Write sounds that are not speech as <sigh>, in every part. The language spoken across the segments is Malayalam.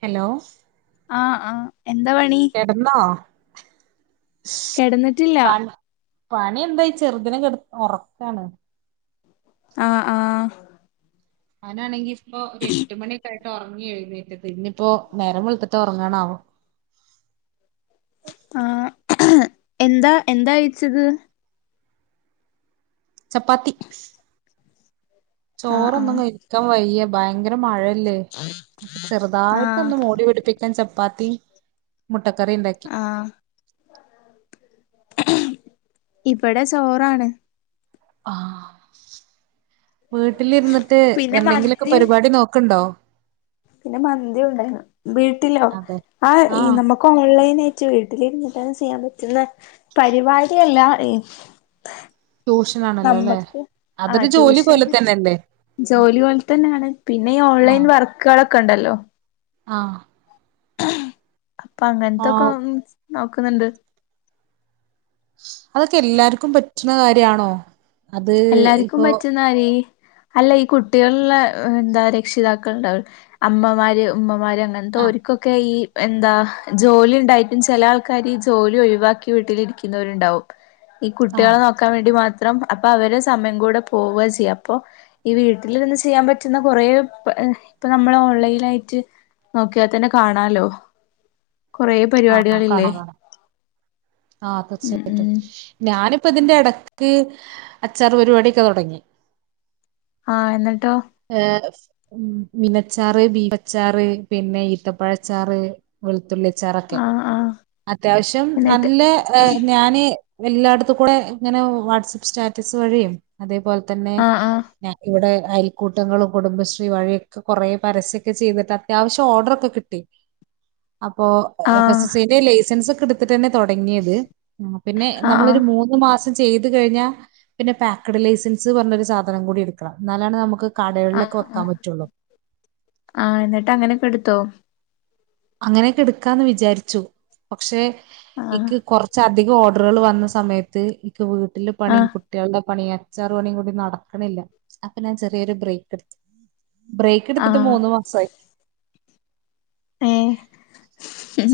ഹലോ ആഹ ആഹ കേട്ടന്നോ കിടന്നിട്ടില്ല പണി പണി എന്താ ചെറുദിന കെ ഉറക്കാണ് ആഹ ആഹ ആണെങ്കി ഇപ്പൊ എട്ട് മണിയൊക്കെ ആയിട്ട് ഒറങ്ങിയെഴു ന്നേറ്റിട്ട് ന്നിപ്പോ നേരം വെൾത്തിട്ട് ഉറങ്ങാ ണാവോ ആ എന്താ എന്താഴിച്ചത് ചപ്പാത്തി ആഹ് ചോറൊന്നും ആഹ് കഴിക്കാൻ വയ്യ ഭയങ്കര മഴ യല്ലേ ആഹ് ചെറുതായിട്ടൊന്ന് മൂടി പിടിപ്പിക്കാൻ ചപ്പാത്തിമു മുട്ടക്കറി ഉണ്ടാക്കി ആഹ് ഇവിടെ ചോറാണ് ആഹ് വീട്ടിലിരുന്നിട്ട് പിന്നെ എന്തെങ്കിലൊക്കെ മന്തിയും പരിപാടി നോക്ക്ണ്ടോ പിന്നെ മന്തി ഉണ്ടായിരുന്നു വീട്ടിലോ അതെ ആ ആഹ് നമുക്ക് ഓൺലൈനായിട്ട് വീട്ടിലിര്ന്ന് പെട്ടെന്ന് ചെയ്യാൻ പറ്റുന്ന പരിപാടി അല്ല ട്യൂഷനാണല്ലോ അല്ലെ നമ്മക്ക് ആ അതൊരു ജോലി പോലെ ട്യൂഷന് തന്നെയല്ലേ ജോലി പോലെ തന്നെയാണ് പിന്നെ ഈ ഓൺലൈൻ വർക്കുകളൊക്കെണ്ടല്ലോ ആഹ അപ്പൊ അങ്ങൻത്തൊക്കെ നോക്ക്ണ് ണ്ട് അതൊക്കെ എല്ലാർക്കും പറ്റുന്ന കാര്യണോ എല്ലാർക്കും പറ്റുന്നാര്യ അല്ല ഈ കുട്ടികളുള്ള എന്താ രക്ഷിതാക്കൾ ണ്ടാവൂലെ അമ്മമാര് ഉമ്മമാര് അങ്ങൻ ന്തോ ആഹ് ർക്കൊക്കെ ഈ എന്താ ജോലി ഉണ്ടായിട്ടും ചിലാൾക്കാര് ജോലി ഒഴിവാക്കി വീട്ടിലിരിക്കുന്നവരുണ്ടാവും ഈ ആഹ് കുട്ടികളെ നോക്കാൻ വേണ്ടി മാത്രംഅ അപ്പൊ അവരെ സമയം കൂടെ പോവാ ചെയ്യാ. അപ്പൊ ഈ വീട്ടിലിര്ന്ന് ചെയ്യാൻ പറ്റുന്ന കൊറേ ഇപ്പൊ നമ്മൾ ഓൺലൈൻ ആയിട്ട് നോക്കിയാൽ തന്നെ കാണാലോ കൊറെ പരിപാടികൾഇല്ലേ ആഹ തീർച്ചയായിട്ടും ഞാനിപ്പ ഇതിന്റെ ഇടക്ക് ക്ക് അച്ചാറ് പരിപാടിയൊ ക്കെ തുടങ്ങി ആഎന്നിട്ടോ മ് മീ നച്ചാറ് ബീഫച്ചാറ് പിന്നെ ഈത്തപ്പഴച്ചാറ് വെള്ളത്തുള്ളി ച്ചാറൊക്കെ ആഹ് ആഹ് അത്യാവശ്യം എന്നിട്ട് നല്ല ഞാന് എല്ലായിടത്തും കൂടെ ഇങ്ങനെ വാട്സആപ്പ് സ്റ്റാറ്റസ് വഴിയും അതേപോലെ തന്നെ ആഹ് ആഹ് ഞാൻ ഇവിടെ അയൽക്കൂട്ടങ്ങളും കുടുംബശ്രീ വഴിയൊക്കെ കുറേ പരസ്യൊക്കെ ചെയ്തിട്ട് അത്യാവശ്യം ഓർഡറൊക്കെ കിട്ടി അപ്പൊ എഫ് എസ് ആഹ് എസ് സിന്റെ ലൈസൻസ് ഒക്കെ എടുത്തിട്ടെന്നെ തുടങ്ങിയത് ആ പിന്നെ ആഹ് ആഹ് നമ്മളൊരു മൂന്ന് മാസം ചെയ്ത് കഴിഞ്ഞാൽ പിന്നെ പാക്കഡ് ലൈസൻസ് പറഞ്ഞ ഒരു സാധനം കൂടി എടുക്കണം എന്നാലാണ് നമുക്ക് കടകളിലൊക്കെ ആഹ് വെക്കാൻ ആഹ് പറ്റുള്ളൂ ആഹ് എന്നിട്ട് അങ്ങനെയൊക്കെ എടുത്തോ അങ്ങനെയൊക്കെ എടുക്കാന്ന് വിചാരി ച്ചു പക്ഷെ ആഹ് ഇക്ക് കൊറച്ചധി ധികം ഓർഡറുകൾ വന്ന സമയത്ത് ഇക്ക് വീട്ടിലെ പണിം ആഹ് കുട്ട്യാളുടെ പണി അച്ചാറ് പണിയും കൂടി നടക്കണില്ല അപ്പൊ ഞാൻ ചെറിയൊരു ബ്രേക്ക് എടുത്ത് ബ്രേക്ക് എടുത്തിട്ട് ആഹ് മൂന്ന് മാസായി ഹ ഉം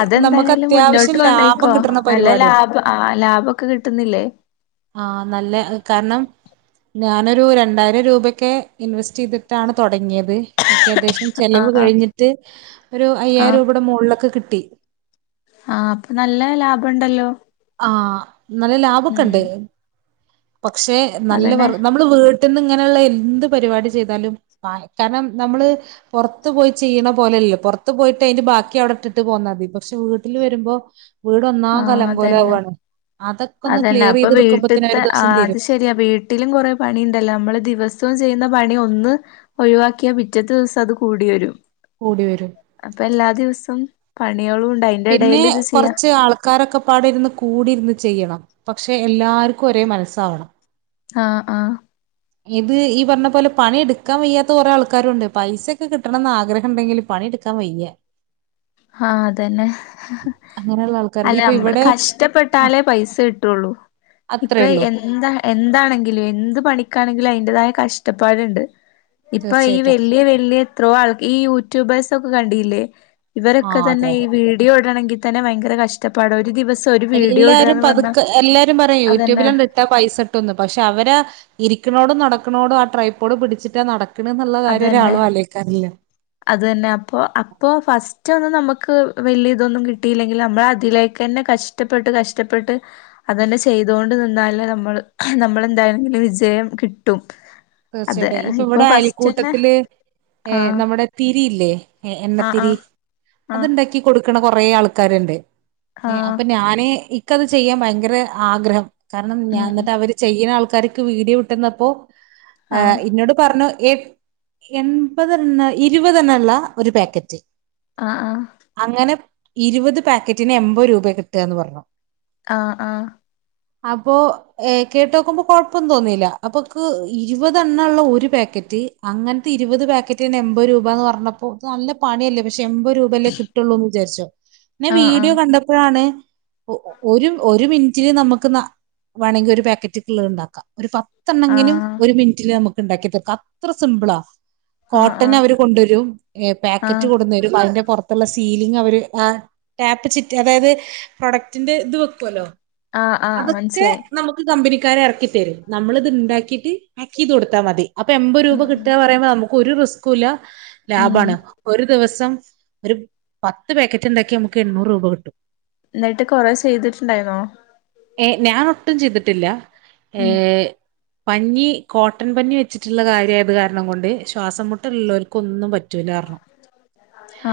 അതെന്തായേ ലും മുന്നോട്ട് ലാഭം കൊണ്ടോയിക്കോ കിട്ടണ നല്ല പരിപാടിയാണ്. ലാഭം ആ ലാഭൊക്കെ കിട്ടുന്നില്ലേ ഏ ആഹ നല്ല കാരണം ഞാനൊരു രണ്ടായിരം രൂപൊക്കെ ഇൻവെസ്റ്റെയ്തിട്ടാണ് തുടങ്ങിയത് നിക്കേകദേശം ആഹ് ചെലവ് ആഹ് കഴിഞ്ഞിട്ട് ഒരു അയ്യായിരം രൂപയുടെ മോളിലൊക്കെ കിട്ടി ആഹ അപ്പൊ നല്ല ലാഭം ണ്ടല്ലോ ആഹ നല്ല ലാഭൊക്കെണ്ട് പക്ഷെ നല്ല അതന്നെ വർ നമ്മള് വീട് ത്ത്ന്നിങ്ങനെള്ള എന്ത് പരിപാടി ചെയ്താലും കാ കാരണം നമ്മള് പൊറത്ത് പോയി ചെയ്യണ പോലെ ഇല്ല. പോർത്ത് പോയിട്ട് അയ്ന്റെ ബാക്കി അവടെ ഇട്ട്ട്ട് പോന്നാ തി പക്ഷെ വീട്ടില് വെരുമ്പോ വീട് ആഹ് ഒന്നാങ്കല അതന്നെ കോലാവണ്. അതന്നെ അപ്പൊ വീട്ട്ത്തെ ആ ദിവസം അത് തീരും ശരിയാ വീട്ടിലും കൊറെ പണിണ്ടല്ലോ നമ്മള് ദിവസവും ചെയ്യുന്ന പണി ഒന്ന് ഒഴിവാക്കിയാ പിറ്റത്തെ ദിവസം അത് കൂടി വരും കൂടി വരും അപ്പൊ എല്ലാ ദിവസവും പണികളുണ്ട് അയിന്റെ പിന്നെ എടേല് ഇത് ചെയ്യാ കുറച്ച് ആൾക്കാ കാരൊക്കെപ്പാടെ ഇരുന്ന് കൂടി ഇരുന്ന് ചെയ്യണം പക്ഷെ എല്ലാർക്കും ഒരേ മനസ്സാവണം ആഹ് ആഹ് ഇത് ഈ പറഞ്ഞ പോലെ പണി എടുക്കാൻ വയ്യാത്ത കുറെ ആൾക്കാരുണ്ട് പൈസൊക്കെ കിട്ടണംന്ന് ആഗ്രഹം ഇണ്ടെങ്കിൽ പണി എടുക്കാൻ വയ്യ ആഹ് അതന്നെ അങ്ങനെയുള്ള ആൾക്കാര് അല്ല ഇപ്പൊ നമ്മള് ഇവിടെ കഷ്ടപ്പെട്ടാലേ പൈസ കിട്ടുള്ളൂ അത്രേ ഇപ്പ ഉള്ളൂ എന്താ എന്താണെങ്കിലും എന്ത് പണി ആണെങ്കിൽ അതിന്റെതായ കഷ്ടപ്പാടുണ്ട് ഇപ്പൊ ഈ തീർച്ചയായിട്ടും വലിയ വലിയ ഇത്രോ ആൾ ഈ യൂട്യൂബേഴ്സ് ഒക്കെ കണ്ടില്ലേ ഇവരൊക്കെ ആഹ് അതെ തന്നെ ഈ അതെ വീഡിയോ ഇടണെങ്കി തന്നെ ഭയങ്കര കഷ്ടപാടാ ഒരു ദിവസം ഒരു വീഡിയോ എല്ലാരും ഇടുകാന്ന് പറഞ്ഞാ പതുക്കെ എല്ലാരും പറയും അതന്നെ യൂട്യൂബിലണ്ട് ഇട്ടാ പൈസ കിട്ടുന്ന് പക്ഷെ അവരെ ഇ ക്കിണോടും നടക്കിണോടും ആ ട്രൈപർഡ് പിടിച്ചിട്ടാ നടക്കണ എന്നുള്ള കാര്യം അതന്നെ ഒരാളും അലോയ്ക്കാറില്ല അത് തന്നെ അപ്പൊ അപ്പൊ ഫസ്റ്റ് നമക്ക് വല്യ ഇതൊന്നും കിട്ടിയില്ലെങ്കിൽ നമ്മൾ അതിലേക്ക് തന്നെ കഷ്ടപ്പെട്ട് കഷ്ടപ്പെട്ട് അതന്നെ ചെയ്തോണ്ട് നിന്നാല് നമ്മള് നമ്മളെന്തായാലും വിജയം കിട്ടും അതെ തീർച്ചയായിട്ടും ഇപ്പൊ ഇവിടെ ഫസ്റ്റ് തന്നെ അയൽക്കൂട്ടത്തില് ആഹ് നമ്മുടെ തിരിയില്ലേ ആഹ് എണ്ണത്തിരി ആഹ് ആഹ് അത്ണ്ടാക്കി കൊടുക്കണ കൊറെ ആൾക്കാരുണ്ട് ഏഹ് ആഹ് അപ്പൊ ഞാന് ഇക്കത് ചെയ്യാൻ ഭയങ്കര ആഗ്രഹം കാരണം ഞാൻ ഉം ഉം എന്നിട്ട് അവര് ചെയ്യുന്ന ആൾക്കാർക്ക് വീഡിയോ ഇട്ടന്നപ്പോ ആ ആഹ് ഇന്നോട് പറഞ്ഞു എ എൺപത് എണ്ണ ഇരുപതെണ്ണ ഉള്ള ഒരു പാക്കറ്റ് ആഹ് ആഹ് അങ്ങനെ ഇരുപത് പാക്കറ്റിന് എൻപത് രൂപ കിട്ടുവാന്ന് പറഞ്ഞു ആഹ് ആഹ് അപ്പൊ കേട്ട് നോക്കുമ്പോ കൊഴപ്പൊന്നും തോന്നില്ല അപ്പൊക്ക് ഇ ഇരുപതെണ്ണള്ള ഒരു പാക്കറ്റ് അങ്ങനത്തെ ഇരുപത് പാക്കറ്റ്ന്ന് എൺപത് രൂപന്ന് പറഞ്ഞപ്പോ നല്ല പണിയല്ലേ എമ്പത് രൂപയല്ലേ കിട്ടുള്ളൂ എന്ന് വിചാരിച്ചോ പിന്നെ വീഡിയോ ആഹ് കണ്ടപ്പോഴാണ് ഒരു ഒരു മിനിറ്റിന് നമുക്ക് വേണമെങ്കിൽ ഒരു പാക്കറ്റ്ക്ക്ള്ളത് ഉണ്ടാക്കാം ഒരു ആഹ് പത്തെണ്ണങ്കിലും ആഹ് ഒരു മിനിറ്റില് നമുക്ക് ഉണ്ടാക്കി തീർക്കാം അത്ര സിംപിളാ ആഹ് കോട്ടൺ ആഹ് അവര് കൊണ്ടുവരും പാക്കറ്റ് ആഹ് കൊടുന്ന് വരും അതിന്റെ പുറത് അത്തുള്ള സീലിംഗ് അവര് ടാപ്പ് ചിറ്റ് അതായത് പ്രൊഡക്റ്റിന്റെ ഇത് വെക്കുവല്ലോ ആഹ് ആഹ് അതൊക്കെ മനസ്സിലായി നമുക്ക് കമ്പനി ഇറക്കിത്തരും നമ്മളത് ഇണ്ടാക്കിട്ട് പാക്ക് ചെയ്ത് കൊടുത്താ മതി അപ്പൊ എമ്പത് രൂപ ഉം കിട്ടാ പറയുമ്പോ നമുക്ക് ഒരു റിസ്കൂല്ല ഉം ലാഭാണ് ഒരു ദിവസം ഒരു പത്ത് പാക്കറ്റ് ഉണ്ടാക്കി നമുക്ക് എണ്ണൂറ് രൂപ കിട്ടും എന്നിട്ട് കൊറെ ചെയ്തിട്ടുണ്ടായിന്നോ ഏഹ് ഞാനൊട്ടും ചെയ്തിട്ടില്ല ഉം ഏഹ് പഞ്ഞി കോട്ടൺ പഞ്ഞി വെച്ചിട്ടുള്ള കാര്യമായത് കാരണം കൊണ്ട് ശ്വാസം മുട്ടുള്ളവർക്ക് ഒന്നും പറ്റൂല പറഞ്ഞു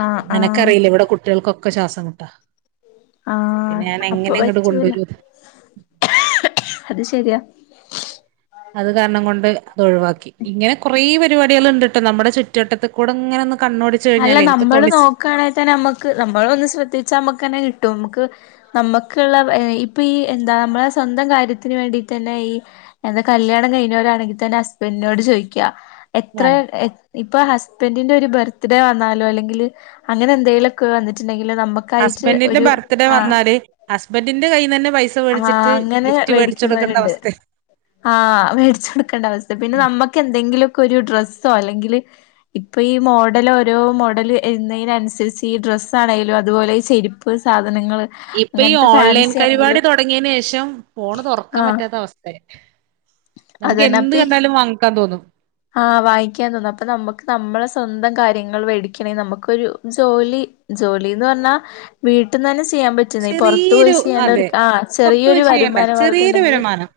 ആഹ് ആഹ് നിനക്കറിയില്ല ഇവിടെ കുട്ടികൾക്കൊക്കെ ശ്വാസം മുട്ടാ പിന്നെ ആഹ് ഞാൻ അപ്പ എങ്ങനെ ഇങ്ങോട്ട് പച്ചൂല കൊണ്ടുവരും അത് ശരിയാ അത് കാരണം കൊണ്ട് അതൊഴിവാക്കി ഇങ്ങനെ കുറേ പ പരിപാടികൾ ഇണ്ട്ട്ട നമ്മുടെ ചുറ്റുവട്ടത്തി കൂടെങ്ങനെ അല്ല നമ്മള് നോക്കുകയാണെങ്കിൽ തന്നെ നമ്മുക്ക് നമ്മൾ ഒന്ന് ശ്രദ്ധിച്ചാ നമ്മുക്ക് തന്നെ കി കിട്ടും നമക്ക് നമ്മുക്കുള്ള ഇപ്പൊ ഈ എന്താ നമ്മളെ സ്വന്തം കാര്യത്തിന് വേണ്ടി തന്നെ ഈ എന്താ കല്യാണം കഴിഞ്ഞ വരണക്കിൽ തന്നെ ഹസ്ബൻറിിനോട് ചോദിക്കുക എത്ര വേണം ഇപ്പൊ ഹസ്ബൻഡിന്റെ ഒരു ടെ വന്നാലോ അല്ലെങ്കിൽ അങ്ങന എന്തെലിലൊക്കെ വന്നിട്ടുണ്ടെങ്കിൽ ഹസ്ബന്ഡിന്റെ ബർത്ത്ഡേ വന്നാല് ഹസ്ബന്ഡിന്റെ കയ്യിൽ നി തന്നെ പൈസ ആ മേടിച്ചിട്ട് ഗിഫ്റ്റ് പിടിച്ചെടുക്കേണ്ട അവസ്ഥ ആഹ മേടിച്ചു കൊടുക്കേണ്ട അവസ്ഥ പിന്നെ നമ്മക്ക് എന്തെങ്കിലും ഒരു ഡ്രസോ അല്ലെങ്കിൽ ഇപ്പോൾ ഈ മോഡൽ മോഡൽ ഓരോ മോഡൽന്നതിനനുസരിച്ച് ഈ ഡ്രസ് ആണെങ്കലും അതുപോലെ ചെരിപ്പ് സാധനം നങ്ങള് ഇപ്പൊ ഈ അങ്ങനത്തെ ഓൺലൈൻ ഫാൻസി പരിപാടി ആണെങ്കിലും തുടങ്ങിയതിന് ശേഷം ഫോണ് തുറക്കാൻ ആഹ പറ്റാത്ത അവസ്ഥയായി നമുക്ക് എന്ത് കണ്ടാലും വാങ്ങിക്കാൻ തോന്നും ആഹ വായിക്കാൻ തോന്നുന്നു അപ്പൊ നമുക്ക് നമ്മളെ സ്വന്തം കാര്യങ്ങൾ മേടിക്കണെിൽ നമുക്കൊരു ജോലി ജോലിന്ന് പറഞ്ഞാ വീട്ടിൽന്ന് തന്നെ ചെയ്യാൻ പറ്റുന്ന പുറത്തു പോയി ചെറിയൊരു അതെ ചെയ്യേണ്ടവർക്ക് ആ പുറത്ത് പോയി ചെറിയൊരു ചെയ്യണ്ട വരുമാനമാർഗ ചെറിയൊരു ഉണ്ടെങ്കിൽ വരുമാനം.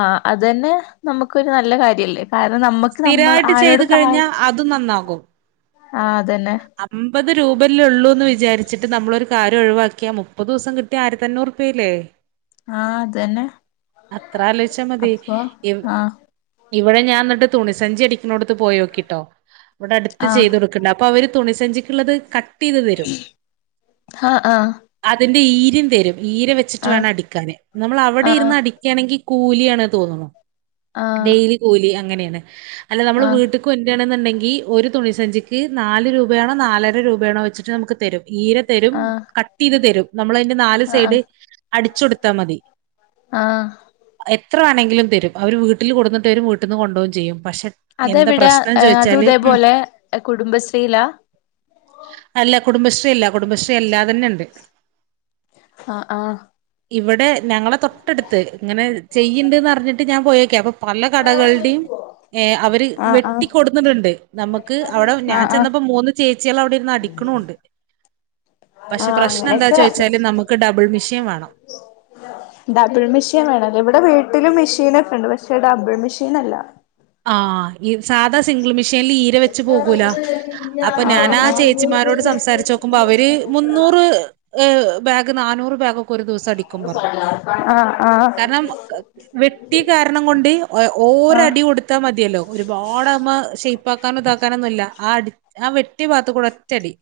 ആഹ അത്തന്നെ നമുക്കരു നല്ല കാര്യല്ലേ അ നമ്മുക്ക് നമ്മൾ സ്ഥിരായിട്ട് ചെയ്ത് ആരോടും കഴിഞ്ഞാ അതും നന്നാകും. ആ അതന്നെ അമ്പത് രൂപല്ല ഉള്ളൂന്ന് വിചാരിച്ചി ട്ട് നമ്മളൊരു കാര്യം ഒഴിവാക്കിയാ മുപ്പത് ദിവസം കിട്ടിയാൽ ആയിരത്തി അഞ്ഞൂറ്റുപല്ലേ ആഹ അതന്നെ അത്ര ആലോചിച്ചാൽ മതി അപ്പൊ ആ ഇവിടെ ഞാൻ എന്നിട്ട് തുണിസഞ്ചി അടിക്കുന്നോടത്ത് പോയി നോക്കിട്ടോ ഇവിടെ അടുത്ത് ആ ചെയ്ത് കൊടുക്കണ്ട അപ്പൊ അവര് തുണി സഞ്ചിക്കുള്ളത് ക ആഹ ആഹ എന്റെര്യും തരും ഈര വെച്ചിട്ട് വേണം അടിക്കാൻ നമ്മൾ അവിടെ ആ ഇരുന്ന് അടിക്കുകയാണെങ്കിൽ കൂലിയാണ് തോന്നണ ഡെയിലി കൂലി അങ്ങനെയാണ് അല്ല നമ്മൾ ആ വീട്ടക്ക് കൊൻണ്ടരാന്നുണ്ടെങ്കിൽ ഒരു തുണിസഞ്ചിക്ക് നാല് രൂപ രൂപയാണോ നാലായിരം രൂപയാണോ വെച്ചിട്ട് നമുക്ക് തരും ഈരെ തരും ആ ആ കട്ട് ചെയ്ത് തരും നമ്മള അതിന്റെ നാല് സൈഡ് അടിച്ചൊടുത്താ മതി ആഹ എത്ര വേണെങ്കിലും തരും അവർ വീട്ടിൽ കൊടുന്നിട്ട് വരും വീട്ടിൽന്ന് കൊണ്ടപോക ചെയ്യും പക്ഷെ എന്താ അതെവിടാ പ്രശ്നം അതും ചോയിച്ചാല് ഉ ഇതേപോലെ കുടുംബശ്രീലാ അല്ല കുടുംബശ്രീ അല്ല കുടുംബശ്രീ അല്ലാ തന്നെ ഉണ്ട് ആഹ ആഹ ഇവിടെ ഞങ്ങളെ തൊട്ടടുത്ത് ഇങ്ങനെ ചെയ്യണ്ട്ന്ന്റിഞ്ഞിട്ട് ഞാൻ പോയേക്കെ അപ്പൊ പല കടകളുടെയും അവര് ആ ആ വെട്ടിക്കൊടുത്തിട്ടുണ്ട് നമുക്ക് അവിടെ ആ ആ ചെന്നപ്പോ മൂന്ന് ചേച്ചികൾ അവിടെ ഇന്ന് അടിക്കണുണ്ട് ആ പക്ഷെ പ്രശ്നം എന്താ അങ്ങനെയൊക്കെ ചോദിച്ചാല് നമുക്ക് ഡബിള് മിഷീൻ വേണം ഡബിൾ മെഷീൻ വേണല്ലേ ഇവിടെ വീട്ടിലും മെഷീൻൊക്കെണ്ട് പക്ഷെ ഡബിൾ മെഷീൻ അല്ല ആഹ സാധാ സിംഗിൾ മെഷീനിൽ ഈര വെച്ച് പോകൂല അപ്പൊ ഞാൻ ആ ചേച്ചിമാരോട് സംസാരിച്ച നോക്കുമ്പോ അവര് മുന്നൂറ് ബാഗ് നാനൂറ് ബാഗ ഒക്കെ ഒരു ദിവസം അടിക്കും പറഞ്ഞു ആ ആ ആ കാരണം വെട്ടി കാരണം കൊണ്ട് ഓര ആ അടി കൊടു ഇ മതിയല്ലോ ഒരുപാട് അതിമ്മേ ഷെയ പാക്കാനും ഇതാക്കാനൊന്നും ഇല്ല ആ അടി ആ വെട്ടിയ ഭാഗത്തൂടെ കൂടെ ഒറ്റയടി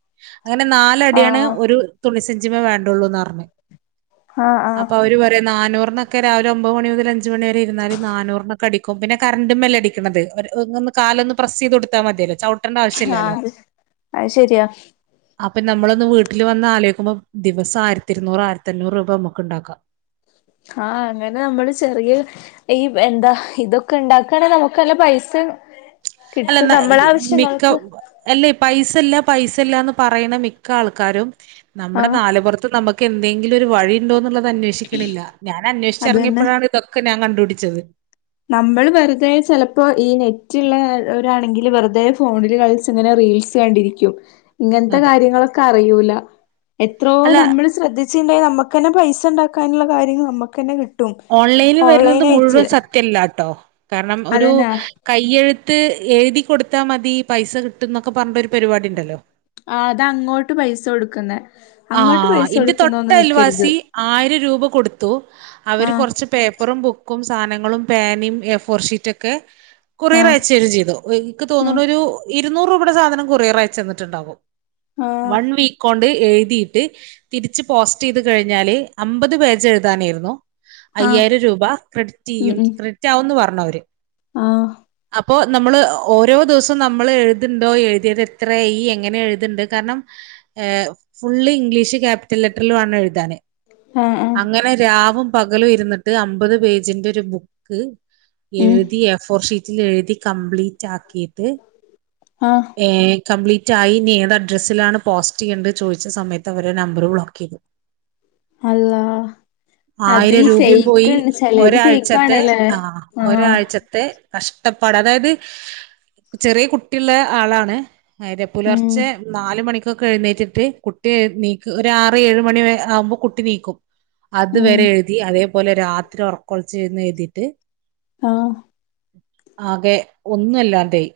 അങ്ങനെ നാലടിയാണ് ആ ഒരു തുണിസഞ്ചിമേ വേണ്ടുള്ളൂന്ന് പറഞ്ഞ ആ ആ അപ്പ അവര് പറയ നാനോ ക്കെ രാവിലെ ഒമ്പത് മണി മുതൽ അഞ്ച് മണിവരെ ഇരുന്നല് നാനൂറിനോക്കെഅടിക്കും പിന്നെ കറന്റെ കാലൊ പ്ര ചെയ്ത് കൊടുത്താൽ മതിയട്ട ആഹ അത് ശെരിയാ അപ്പൊ നമ്മളൊന്ന് വീട്ടില് വന്ന ആലോചിക്കുമ്പോ ദിവസം ആരത്തി ഇരുന്നൂറ് ആയിരത്തി അഞ്ഞൂറ് രൂപ നമുക്ക്ണ്ടാക്കാം മ്മ് ആ അങ്ങനെ നമ്മള് ചെറിയ ഈ എന്താ ഇതൊക്കെ ഉണ്ടാക്കണെ നമുക്ക് നല്ല പൈസ ആ <unintelligible> അല്ല മിക്ക അല്ല പൈസ ല്ല പൈസയില്ലാന്ന് പറയുന്ന മിക്ക ആൾക്കാരും നമ്മുടെ ആഹ് നാലപുറത്ത് നമുക്ക് എന്തെങ്കിലും ഒരു വഴിയുണ്ടോ എന്നുള്ളത് അന്വേഷിക്കണില്ല ഞാൻ അത് അന്വേഷിച്ചിറങ്ങിയപ്പോഴാണ് ഇതൊക്കെ ഞാൻ കണ്ടു പിടിച്ചത് നമ്മൾ വെറുതെ ചിലപ്പോ ഈ നെറ്റുള്ള ഒരാണെങ്കിൽ വെറുതെ ഫോണിൽ കളിച്ച് ഇങ്ങനെ റീൽസ് കണ്ടിരിക്കും ഇങ്ങനത്തെ അതെ കാര്യങ്ങളൊക്കെ അറിയൂല എത്രോ അല്ല നമ്മൾ ശ്രദ്ധിച്ച പിന്നേ നമുക്ക് തന്നെ പൈസ ഉണ്ടാക്കാനുള്ള കാര്യങ്ങൾ നമുക്ക് തന്നെ കിട്ട് ഓൺലൈനിൽ വരുന്നത് മുഴുവൻ സത്യല്ലാട്ടോ കാരണം ഒരു അതന്നെ കയ്യെഴു ത്ത് എഴുതി കൊടുത്താൽ മതി പൈസ കിട്ടും എന്നൊക്കെ പറഞ്ഞ ഒരു പരിപാടി ഉണ്ടല്ലോ ആ അത അങ്ങോട്ട് പൈസ കൊടുക്കുന്നെ ആ അങ്ങോട്ട് പൈസ എന്റെ തൊട്ട കൊടുക്കുന്നൊന്നും നിക്കരുത് അൽവാസി ആയിരം രൂപ കൊടുത്തു അവര് ആഹ് കുറച്ച് പേപ്പർ പ്പറും ബുക്കും സാധനങ്ങളും പേനേം എ ഫോർഷീറ്റ് ഒക്കെ ആഹ് കൊറിയറയച്ചു തരുകയും ചെയ്തു എനിക്ക് ആഹ് തോന്നണു ഒരു ഇരുന്നൂറ് രൂപയുടെ സാധനം കൊറിയറയച്ചു തന്നട്ടുണ്ടാകും ആഹ് വൺ വീക്ക് കൊണ്ട് എഴു ഴുതീട്ട് തിരിച്ച് പോസ്റ്റ് ചെയ്ത് കഴിഞ്ഞാല് അമ്പത് പേജ് എഴുതാനായിരുന്നു ആഹ് അയ്യായിരം രൂപ ക്രെഡിറ്റ് ചെയ്യും ക്രെഡിറ്റാവുമെന്ന് പറഞ്ഞവര് ആ അപ്പൊ നമ്മള് ഓരോ ദിവസവും നമ്മൾ എഴുതിണ്ടോ എഴുതിയത് എത്രയ എങ്ങനെ എഴുതിണ്ട് കാരണം ഏ ഫുൾ ഇംഗ്ലീഷ് ക്യാപിറ്റൽ ലെറ്ററിൽ വേണം എഴുതാൻ ആഹ് ആഹ് അങ്ങനെ രാവും പകലും ഇരുന്നിട്ട് അമ്പത് പേജിന്റെ ഒരു ബുക്ക് ഉം എഴുതി എ ഫോർ ഷീറ്റ് എഴുതി കംപ്ലീറ്റ് ആക്കിട്ട് ആഹ് ഏ കംപ്ലീറ്റ് ആയി ഇനി ഏത് അഡ്രസ്സിലാണ് പോസ്റ്റ് ചെയ്യേണ്ടത് ചോദിച്ച സമയത്ത് അവര് നമ്പർ ബ്ലോക്ക് ചെയ്തു അള്ളാ അത് ആയിരം ഈ രൂപയും പോയി ഫേക്ക്ണ്ട് ചെലേത് ഒരാഴ്ചത്തെ ഫേക്കാണ്ല്ലേ ആ ആഹ് ഒരാഴ്ചത്തെ കഷ്ടപ്പാട് അതായത് ചെറിയ കുട്ടിയുള്ള ആളാണ് ഉം പുലർച്ചെ നാല് മണിക്കൊക്കെ എഴുന്നേറ്റ് കുട്ടി നീക്ക ഒരു ആറ് ഏഴ് മണി ആവുമ്പോ കുട്ടി നീക്കും ഉം അതുവരെ എഴുതി അതേപോലെ രാത്രി ഉറക്കം ഉളച്ചിരുന്ന് എഴുതിയിട്ട് ആ ആകെ ഒന്നുമല്ലാതായ്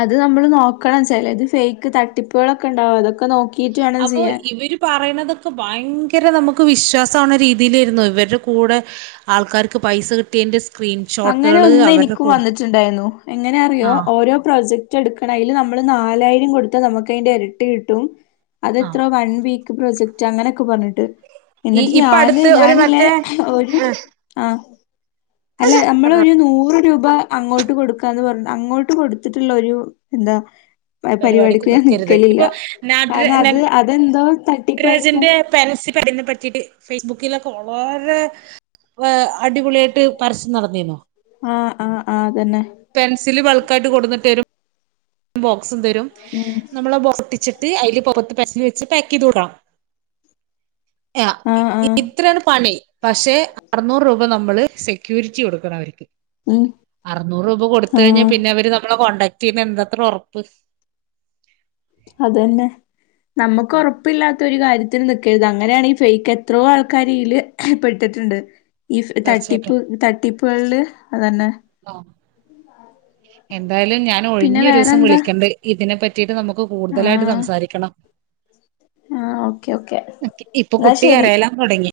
അത് നമ്മള് നോക്കണം ചിലത് ഫേക്ക് തട്ടിപ്പുകളൊക്കെ ഉണ്ടാവും അതൊക്കെ നോക്കി അപ്പൊ ഇവര് പറയണ അതൊക്കെ ഭയങ്കര നമുക്ക് വിശ്വാസാവണ രീതിയിലായിരുന്നു ഇവരുടെ കൂടെ ആൾക്കാർക്ക് പൈസ കിട്ടിയിട്ടുണ്ട് അങ്ങനെ ഒന്ന് എനിക്കും വന്നിട്ടുണ്ടായിരുന്നു എങ്ങന അറിയോ ആ ഓരോ പ്രോജക്ട് എടുക്കണതില് നമ്മള് നാലായിരം കൊടുത്താൽ നമുക്ക് അതിന്റെ ഇരട്ടി കിട്ടും അത് ആ എത്ര വൺ വീക്ക് പ്രൊജക്റ്റ് അങ്ങനെയൊക്കെ പറഞ്ഞിട്ട് ഈ എന്നിട്ട് ഇപ്പ ഞാന് അടുത്ത് ഒരു ഞാനില്ലേ മറ്റേ ഒരു ആ ആ അല്ല നമ്മള് ഒരു നൂറ് രൂപ ഇപ്പ അങ്ങോട്ട് കൊടുക്കാന്ന് പറഞ്ഞു അങ്ങോട്ട് കൊടുത്തിട്ടുള്ള ഒരു എന്താ പരിപാടിക്ക് ഞാൻ നിക്കരുത് നിക്കലില്ല ഇപ്പൊ കാരണം അത് അതെന്തോ തട്ടിപ്പായിക്കും പരാജന്റെ പരൻസി പഠയിനെ പറ്റിട്ട് ഫേസ്ബുക്കിലൊക്കെ വളരെ <unintelligible> അടിപൊളിയായിട്ട് പരസ്യം നടന്നിന്നോ ആ ആ ആ അതന്നെ യിട്ട് കൊടുട്ടരും ബോക്സും തരും ഉം നമ്മൾ ആ ട്ടിച്ചിട്ട് അതില് പുറത്ത് പശ വെച്ച് പാക്ക് ചെയ്ത് വിടാം ആ ആഹ് ആഹ് ഇത്രയാണ് പണി പക്ഷെ അറുനൂറ് രൂപ നമ്മള് സ സെക്യൂരിറ്റി കൊടുക്കണം അവർക്ക് ഉം അറുന്നൂറ് രൂപ കൊടുത്ത് കഴിഞ്ഞാൽ ആഹ് പിന്നെ അവര് നമ്മളെ കോണ്ടാക്ട് ചെയ്യുമെന്ന് എന്താ അത്ര ഉറപ്പ അതന്നെ നമ്മുക്ക് ഉറപ്പില്ലാ ത്തൊരു കാര്യത്തിന് നിക്കരുത് അങ്ങനെയാണ് ഈ ഫെയ്ക്ക് എത്രോ ആൾകാരീൽ പെട്ടിട്ടുണ്ട്. ഈ തീർച്ചയായിട്ടും തട്ടിപ്പ് തട്ടിപ്പ്കൾല് അതന്നെ. ആ എന്തായാലും ഞാൻ പിന്നെ ഒഴിഞ്ഞൊരൂസം വേറെന്താ വിളിക്കണ്ട്. ഇതിനെ പറ്റീട്ട് നമുക്ക് കൂടുതലായിട്ട് ആഹ് സംസാരിക്കണം. ആഹ് ഓക്കെ ഓക്കെ ക്കെ ഇപ്പൊ എന്നാ കുട്ടി ശരി കരയലാം തൊടങ്ങി.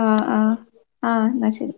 ആഹ് ആഹ് ആഹ് ന്നാ ശരി.